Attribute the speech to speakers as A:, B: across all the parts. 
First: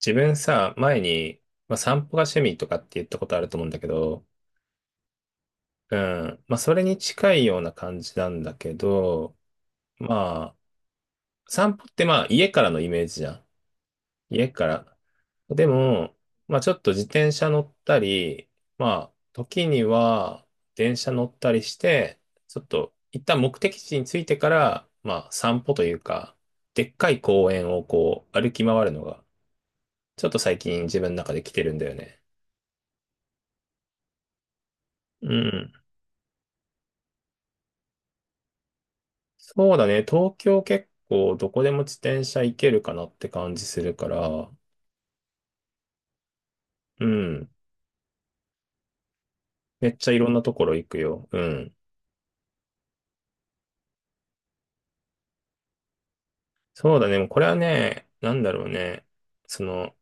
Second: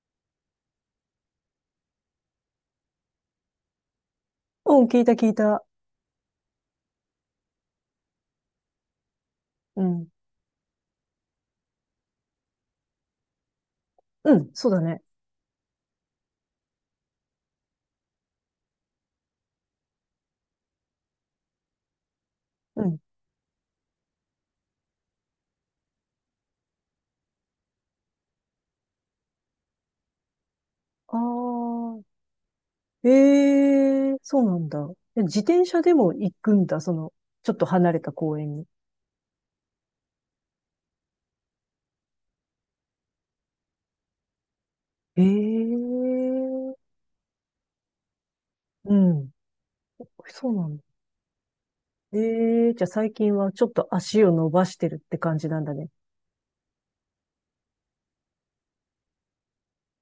A: 自分さ、前に、散歩が趣味とかって言ったことあると思うんだけど、
B: うん、聞いた聞いた。
A: うん。それに近いような感じなんだけど、
B: うん。
A: まあ、散歩って家からのイメージじゃん。
B: う
A: 家
B: ん、
A: か
B: そうだ
A: ら。
B: ね。
A: でも、ちょっと自転車乗ったり、ま時には電車乗ったりして、ちょっ
B: う
A: と
B: ん。
A: 一旦目的地に着いてから、散歩というか、でっかい公園をこう、歩き回るのが、ちょっと最近自分の
B: あ
A: 中で来てるんだよ
B: あ、
A: ね。
B: ええ、そうなんだ。え、
A: う
B: 自転
A: ん、
B: 車でも行くんだ、その、ちょっと離れた公園に。
A: そうだね。東京結構どこでも自転車行けるかなって感じするから、
B: ええ、
A: うん。
B: うん。
A: めっちゃいろんな
B: そ
A: と
B: う
A: こ
B: な
A: ろ
B: んだ。
A: 行くよ。うん。
B: ええ、じゃあ最近はちょっと足を伸ばしてるって感じなんだね。
A: そうだね。もうこれはね、なんだろうね。その、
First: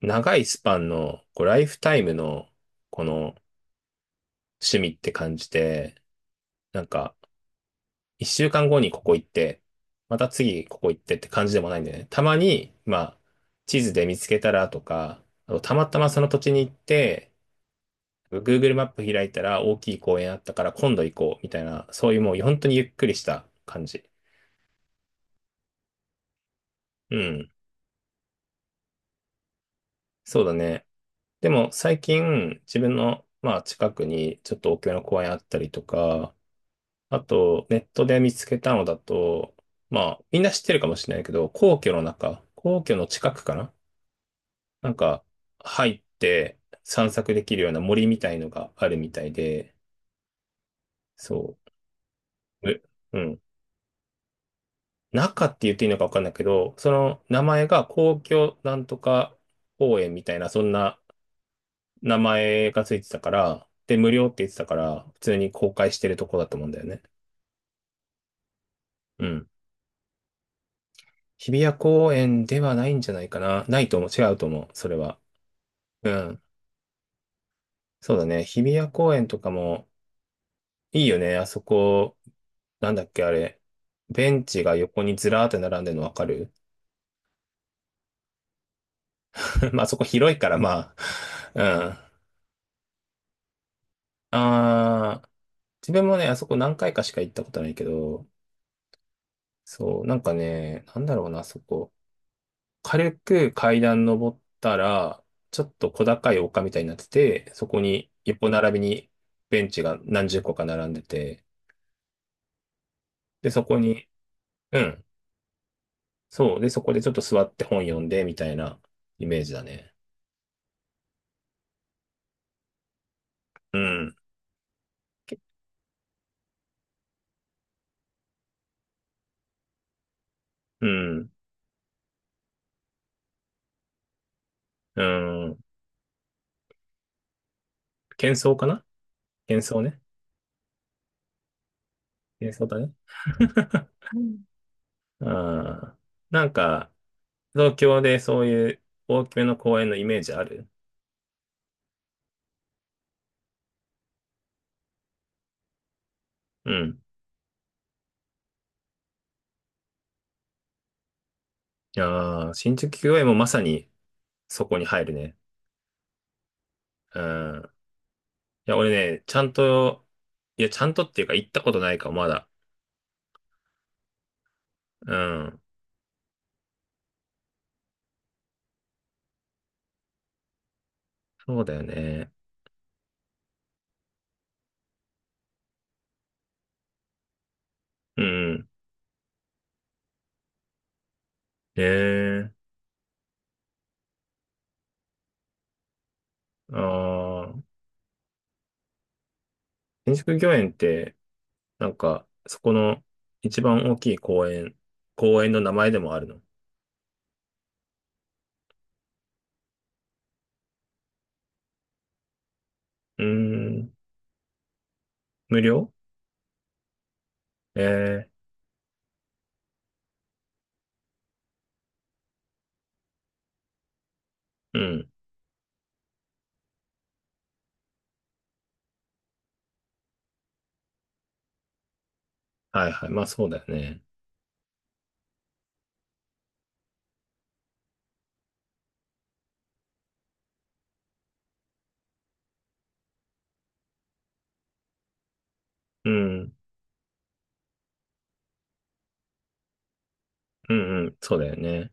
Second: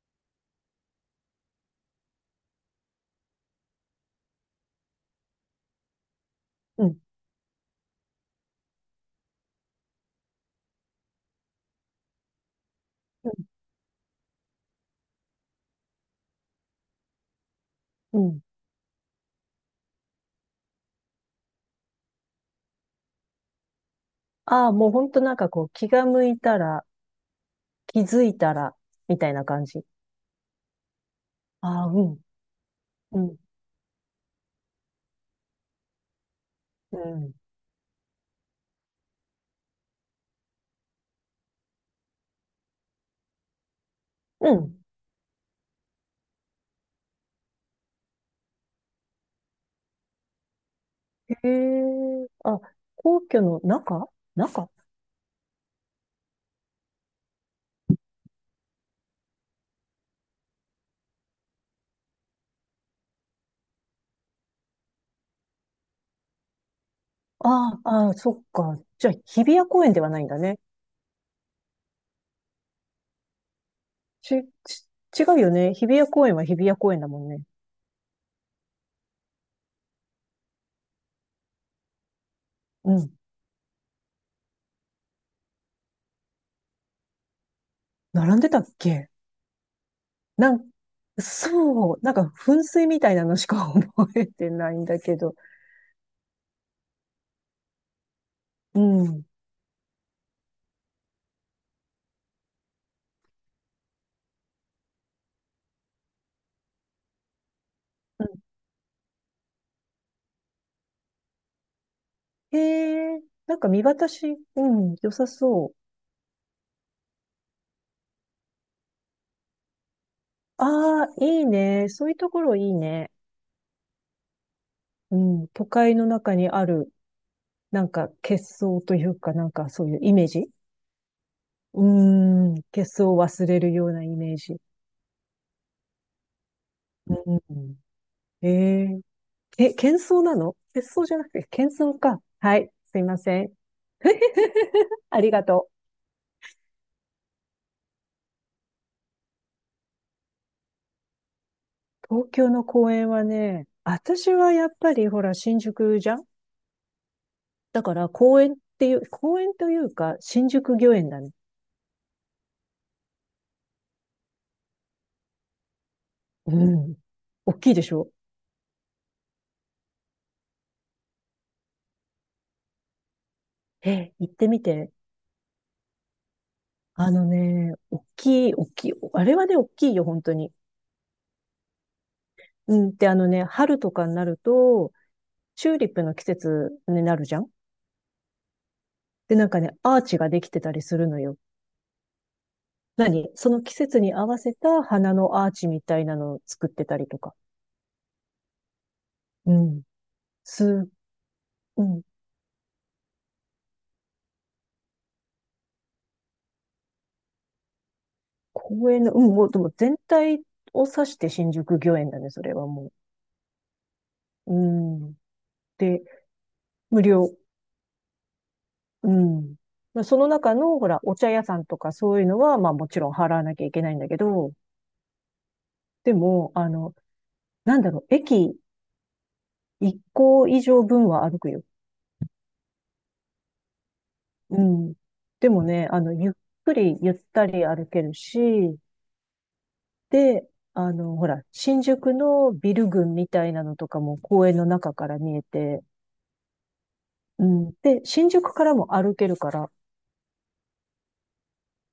A: 長いスパンの、こう、ライフタイムの、この趣味って感じで、な
B: う
A: ん
B: ん、
A: か、一週間後にここ行って、また次ここ行ってって感じでもないんだよね。たまに、
B: う
A: 地図で見つけたらとか、あとたまたまその土地に行って、
B: ん、うん。
A: Google マップ開いたら大きい公園あったから今度行こうみたいな、そういうもう本当にゆっくりした感じ。
B: ああ、もうほんとなんかこう、気が向いたら、
A: うん。
B: 気づいたら、みたいな感じ。
A: そうだね。でも
B: ああ、
A: 最
B: うん、
A: 近自分
B: う
A: の
B: ん、
A: 近くにちょっと大きめの公園あったりとか、
B: う
A: あ
B: ん、
A: とネットで見つけたのだと、みんな知ってるかもしれないけど、皇居の中、皇居の近くかな。
B: うん。
A: なんか入って散策できるような森みたいのがあるみたいで、
B: へ
A: そ
B: え、あ、
A: う。う
B: 皇
A: ん。
B: 居の中。中。
A: 中って言っていいのかわかんないけど、その名前が皇居なんとか公園みたいな、そんな名前がついてたから、で、無料って言ってたから、普通に公開してるとこだと思うんだよね。
B: ああ、あ、そっか。じゃあ、
A: う
B: 日比
A: ん。
B: 谷公園ではないんだね。
A: 日比谷公園ではないんじゃないかな。ないと思う。違う
B: ち、
A: と思う。
B: ち、
A: それは。
B: 違うよね。日比谷
A: う
B: 公園
A: ん。
B: は日比谷公園だもんね。
A: そうだね。日比谷公園とかもいいよね。あそこ、な
B: う
A: んだっ
B: ん。
A: け、あれ。ベンチが横にずらーって並んでるのわかる？
B: 並んでたっけ。
A: あそこ広いか
B: な
A: ら、
B: ん、
A: まあ。う
B: そ
A: ん。
B: う。なんか、噴水みたいなのしか 覚えてないんだけ
A: あー
B: ど。
A: 自分もね、あそこ何回かしか行ったことないけど、
B: うん。うん。
A: そう、なんかね、なんだろうな、あそこ。軽く階段登ったら、ちょっと小高い丘みたいになってて、そこに横並びにベンチが何十個か並んでて、
B: へえ、
A: で、
B: なん
A: そ
B: か
A: こ
B: 見
A: に、
B: 渡し、う
A: う
B: ん、
A: ん、
B: 良さそう。
A: そう、で、そこでちょっと座って本読んで、みたいなイメージだね。
B: ああ、いいね。そういうところいいね。
A: うん、
B: う
A: け
B: ん。都会の中にある、なんか、結相というか、なんかそういうイメージ。
A: うん、
B: うーん、喧騒を忘れるようなイメージ。
A: うん、
B: うん、
A: 喧
B: え
A: 騒かな？
B: え、
A: 喧騒
B: 喧
A: ね。
B: 騒なの？喧騒じゃなくて、喧騒か。
A: 喧
B: は
A: 騒
B: い、
A: だね。
B: すいません。あ
A: う
B: りがと
A: ん。なんか、東京でそういう大きめの公園のイメージある？
B: う。東京の公園はね、私はやっぱりほら、新宿じゃん。
A: うん。
B: だから公園っていう、公園というか、新宿御苑だね。
A: いやー、新宿御苑もまさにそこに入るね。
B: うん。
A: う
B: 大
A: ん。い
B: きいでしょ？
A: や、俺ね、ちゃんとっていうか行ったことないか、もまだ。
B: え、行ってみて。
A: うん。
B: あのね、大きい、大きい。あれはね、大きいよ、本当に。
A: そうだよね。
B: うん。で、あのね、春とかになると、チューリップの季節になるじゃん。
A: うん。
B: で、なんかね、アーチができてたりするのよ。
A: ええ、
B: 何その季節に合わせた花のアーチみたいなのを作っ
A: あ
B: てたりとか。
A: ー、
B: うん。
A: 新宿御
B: す、
A: 苑って、
B: うん。
A: そこの一番大きい公園、公園の名前でもあるの？う
B: 公園の、うん、もう、でも全体を指して新宿御苑だね、それはも
A: ーん。
B: う。うん。
A: 無料？
B: で、無料。
A: ええ、
B: うん。まあその中の、ほら、お茶屋さんとかそういうのは、まあもちろん払わなきゃいけないんだけど、
A: うん。
B: でも、あの、なんだろう、駅1個以上分は歩くよ。
A: はいはい。まあそうだよね。
B: うん。でもね、あの、ゆっくりゆったり歩けるし、で、あの、ほら、新宿のビル群みたいなのとかも公園の中から見えて、
A: うん。
B: うん。で、新宿からも歩けるから、
A: うんうん。そうだよね。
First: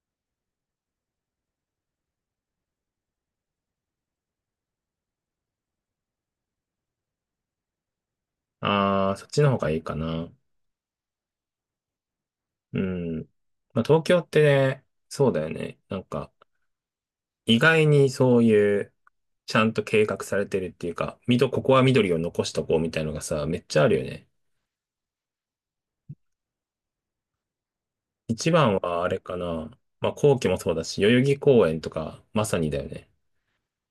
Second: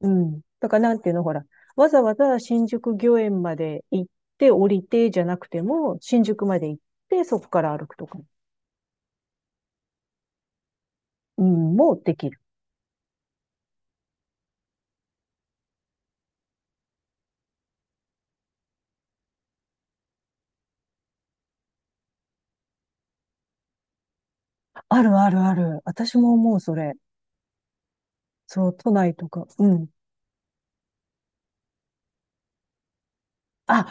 B: うん。だからなんていうの、ほら、わざわざ新宿御苑まで行って降りてじゃなくても、新宿まで行ってそこから歩くとか、
A: あー、そっちの方がいいかな。
B: うん、もうできる。
A: うん。東京ってね、そうだよね。意外にそういう、ちゃんと計画されてるっていうか、ここは緑を残しとこうみたいのがさ、めっちゃあるよね。
B: あるあるある。私も思う、それ。
A: 一
B: そ
A: 番
B: う、都
A: はあ
B: 内
A: れ
B: と
A: か
B: か。う
A: な。
B: ん。
A: 皇居もそうだし、代々木公園とか、まさにだよね。
B: あ、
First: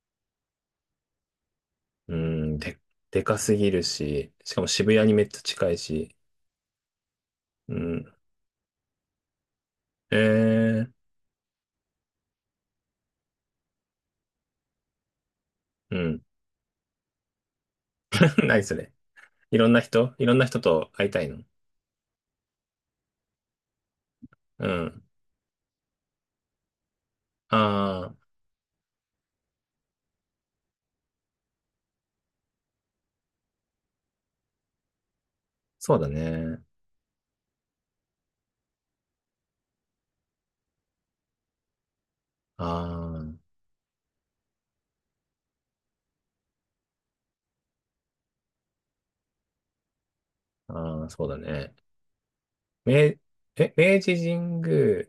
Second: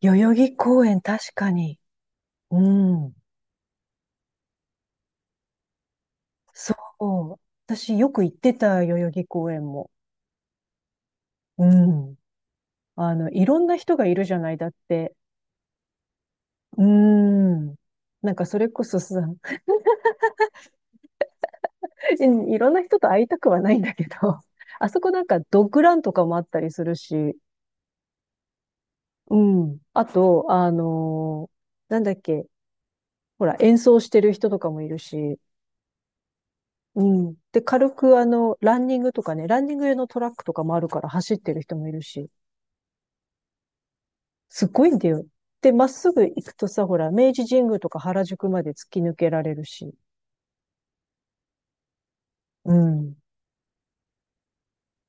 B: 代々木公園確かに。
A: うん、
B: う
A: で、
B: ん。
A: でかすぎるし、しかも渋谷にめっちゃ近いし、
B: そう。
A: う
B: 私よ
A: ん。
B: く行ってた、代々木公園も。
A: えー、
B: うん。あの、いろんな人がいるじゃない、だって。
A: うん。
B: うーん。なん かそ
A: 何
B: れ
A: そ
B: こ
A: れ。
B: そさ、
A: いろんな人いろんな人と会いたいの？
B: いろんな人と会いたくはないんだけど、
A: う
B: あそ
A: ん。
B: こなんかドッグランとかもあったりするし、
A: ああ、
B: うん。あと、あのー、なんだっけ、ほら、演奏してる人とかもいるし、
A: そうだね。
B: うん。で、軽くあの、ランニングとかね、ランニング用のトラックとかもあるから走ってる人もいるし、
A: ああ。
B: すごいんだよ。で、まっすぐ行くとさ、ほら、明治神宮とか原宿まで突き抜けられるし。
A: ああ、そうだね。
B: う
A: 明、
B: ん。
A: え、明治神宮、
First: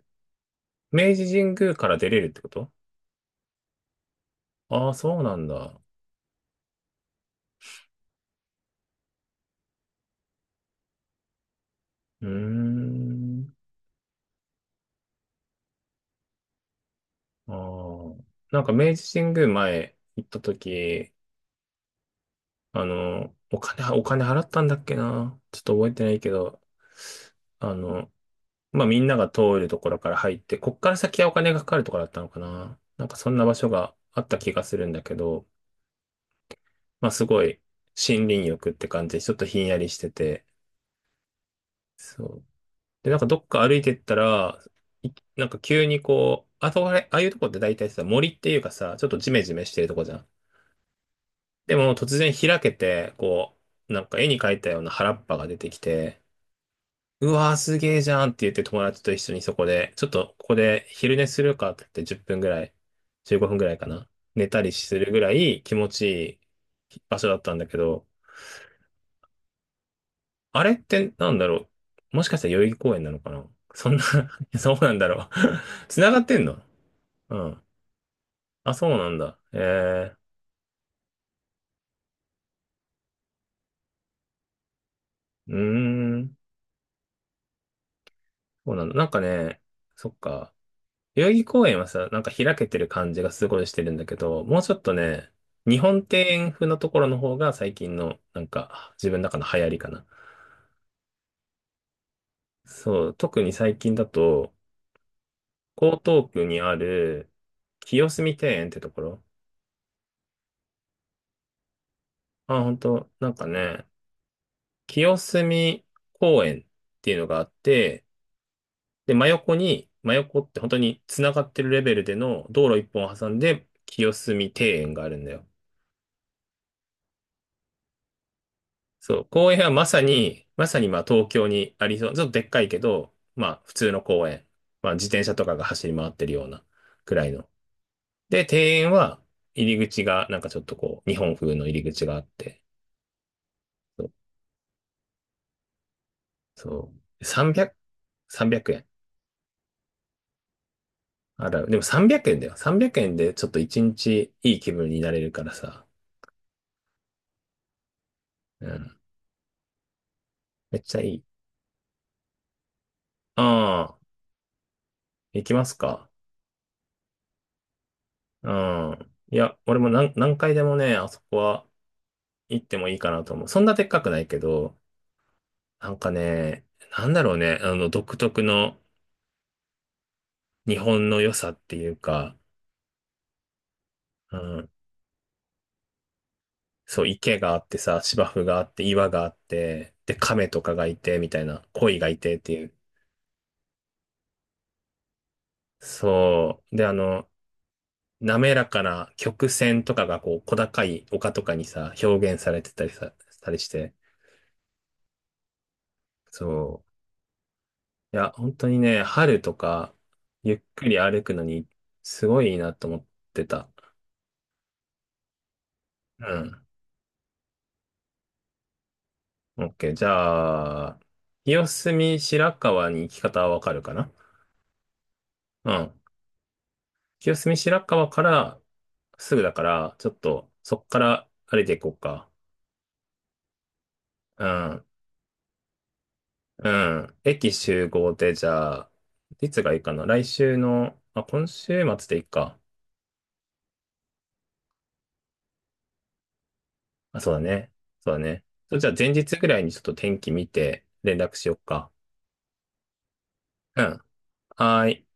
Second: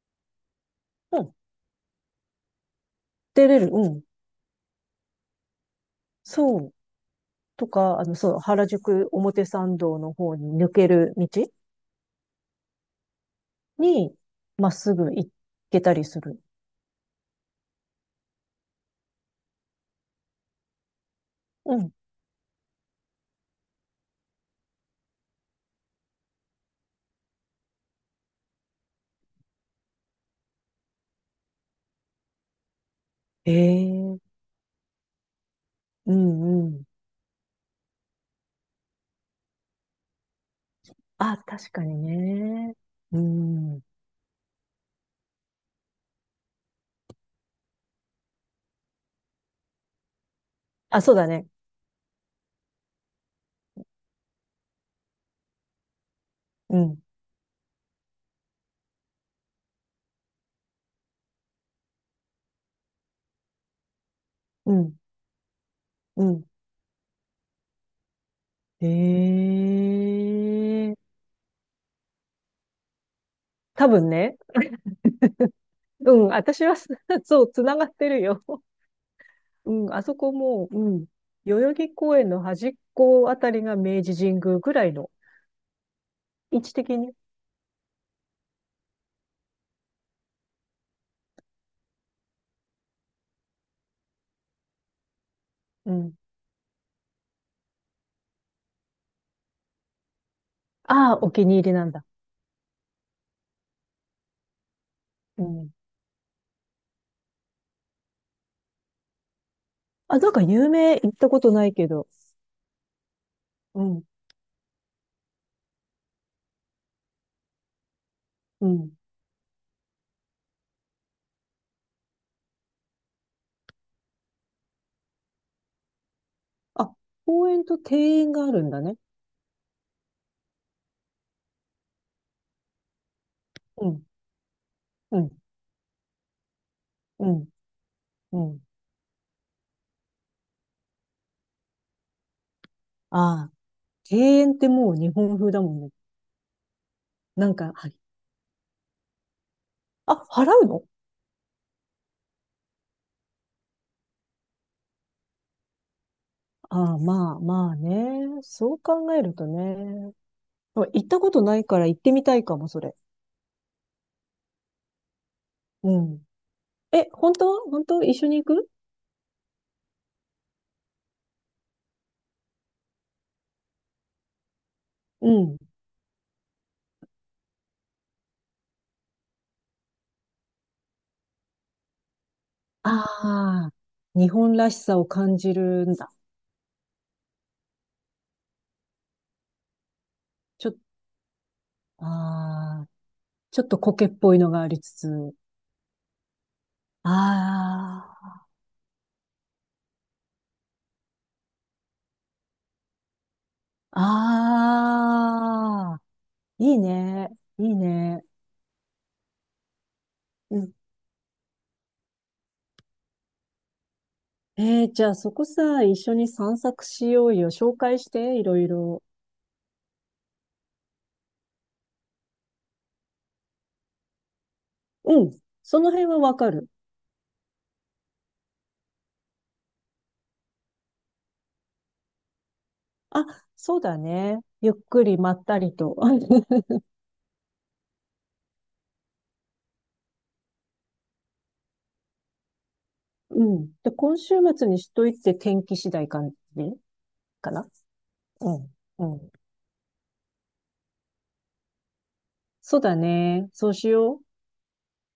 A: 明
B: う
A: 治
B: ん。
A: 神宮から出れるってこと？
B: 出れる。うん。
A: ああ、そうなんだ。
B: そう。とか、あの、そう、原宿表参道の方に抜ける道
A: うーん。
B: に、まっすぐ行けたりする。
A: ああ。なんか明治神宮前行った時、
B: うん。
A: あの、お金払ったんだっけな。ちょっと覚えてないけど、あの、みんなが通るところから入って、こっから先はお金がかかるところだったのかな。なんかそんな場所が
B: え
A: あった
B: え、
A: 気がするんだけど、
B: うんうん。
A: すごい森林浴って感じで、ちょっとひんやりしてて、
B: あ、確かに
A: そう。
B: ね。
A: で、なん
B: う
A: かどっか歩
B: ん。
A: いてったら、いなんか急にこう、あそこあれ、ああいうとこって大体さ、森っていうかさ、ちょっとジメジメしてるとこじゃん。
B: あ、そうだね。
A: でも突然開けて、こう、なんか絵に描いたような原っぱが出てきて、
B: うん。
A: うわーすげーじゃんって言って友達と一緒にそこで、ちょっとここで昼寝するかって言って10分ぐらい、15分ぐらいかな。寝たり
B: う
A: す
B: ん。
A: るぐらい気持ち
B: うん。
A: いい場所だったんだけど、あれっ
B: ええ、
A: てなんだろう、もしかしたら代々木公園なのかな。
B: 多
A: そんな
B: 分ね。
A: そうなんだろう？ 繋
B: う
A: がっ
B: ん。
A: てんの？
B: 私は
A: う
B: そう、つ
A: ん。
B: ながってるよ。
A: あ、そうなんだ。
B: うん、あ
A: え
B: そ
A: え、
B: こもう、うん、代々木公園の端っこあたりが明治神宮ぐらいの
A: うーん。
B: 位置的に。
A: そうなんだ。なんかね、そっか。代々木公園はさ、なんか開けてる感じがすごいしてるんだけど、もうちょっとね、日
B: う
A: 本
B: ん。
A: 庭園風のところの方が最近の、なんか、自分の中の流行りかな。
B: ああ、お気に入りなんだ。
A: そう、特に最近だと、
B: うん。
A: 江東区にある、清澄庭園ってところ。
B: あ、なんか有名？行ったことないけど。
A: あ、本当なんか
B: う
A: ね、
B: ん、
A: 清澄公園っていうのがあって、
B: うん。
A: で、真横って本当に繋がってるレベルでの道路一本を挟んで清澄庭園があるんだよ。
B: あ、公園と庭園があるんだね。
A: そう、公園はまさにまあ東京にありそう、ちょっとでっかいけど、まあ普
B: う
A: 通の
B: ん、
A: 公園。まあ自
B: う
A: 転
B: ん、
A: 車とかが走り回ってるようなくら
B: う
A: いの。
B: ん、う
A: で、
B: ん。
A: 庭園は入り口がなんかちょっとこう、日本風の入り口があって、
B: ああ、
A: そう、
B: 庭園ってもう日本風だもんね。
A: そ
B: なんか、はい。
A: 300、円。
B: あ、払うの？
A: あら、でも300円だよ。300円でちょっと一日いい気分になれるからさ。
B: ああ、まあ、まあね。
A: う
B: そう
A: ん。
B: 考えるとね。
A: めっち
B: 行
A: ゃ
B: っ
A: い
B: た
A: い。
B: ことないから行ってみたいかも、それ。
A: ああ。行きます
B: う
A: か？
B: ん。え、本当？本当一緒に
A: う
B: 行く？
A: ん。いや、俺も何回でもね、あそこは行ってもいいかなと思う。そんなでっかくないけど、
B: うん。
A: なんかね、なんだろうね、あの、独特の日本の良さっていうか、
B: ああ、日
A: う
B: 本
A: ん。
B: らしさを感じるんだ。
A: そう、池があってさ、芝生があって、岩があって、で、亀と
B: ちょっ
A: か
B: と、
A: がいて、みたいな、鯉
B: あ
A: がいてっていう。
B: あ、ちょっと苔っぽいのがありつつ。
A: そう。で、あの、
B: あ
A: 滑らかな曲線とかがこう、小高い丘とかにさ、表現されてたりさ、したりして、
B: あ、ああ、いい
A: そう。
B: ね、いい
A: い
B: ね。
A: や、本当にね、春とか、ゆ
B: う
A: っ
B: ん。
A: くり歩くのに、すごいいいなと思ってた。
B: えー、じゃあそこさ、一緒に
A: う
B: 散
A: ん。
B: 策しようよ。紹介して、いろいろ。
A: OK。じゃあ、清澄白河に行き方はわかるかな？
B: うん。
A: う
B: その
A: ん。
B: 辺はわかる。
A: 清澄白河から、すぐだから、ちょっと、そっから歩いていこうか。
B: あ、そうだね。
A: う
B: ゆっ
A: ん。
B: くりまったりと。
A: う ん。駅集合で、じゃあ、いつがいいかな。来週の、あ、今週末でいいか。
B: うん。で、今週末にしといて天気次第かね。
A: あ、そうだ
B: かな？
A: ね。そうだね。
B: うん。
A: じゃあ、
B: う
A: 前
B: ん。
A: 日ぐらいにちょっと天気見て、連絡しようか。
B: そうだね。そう
A: う
B: し
A: ん。
B: よう。
A: はーい。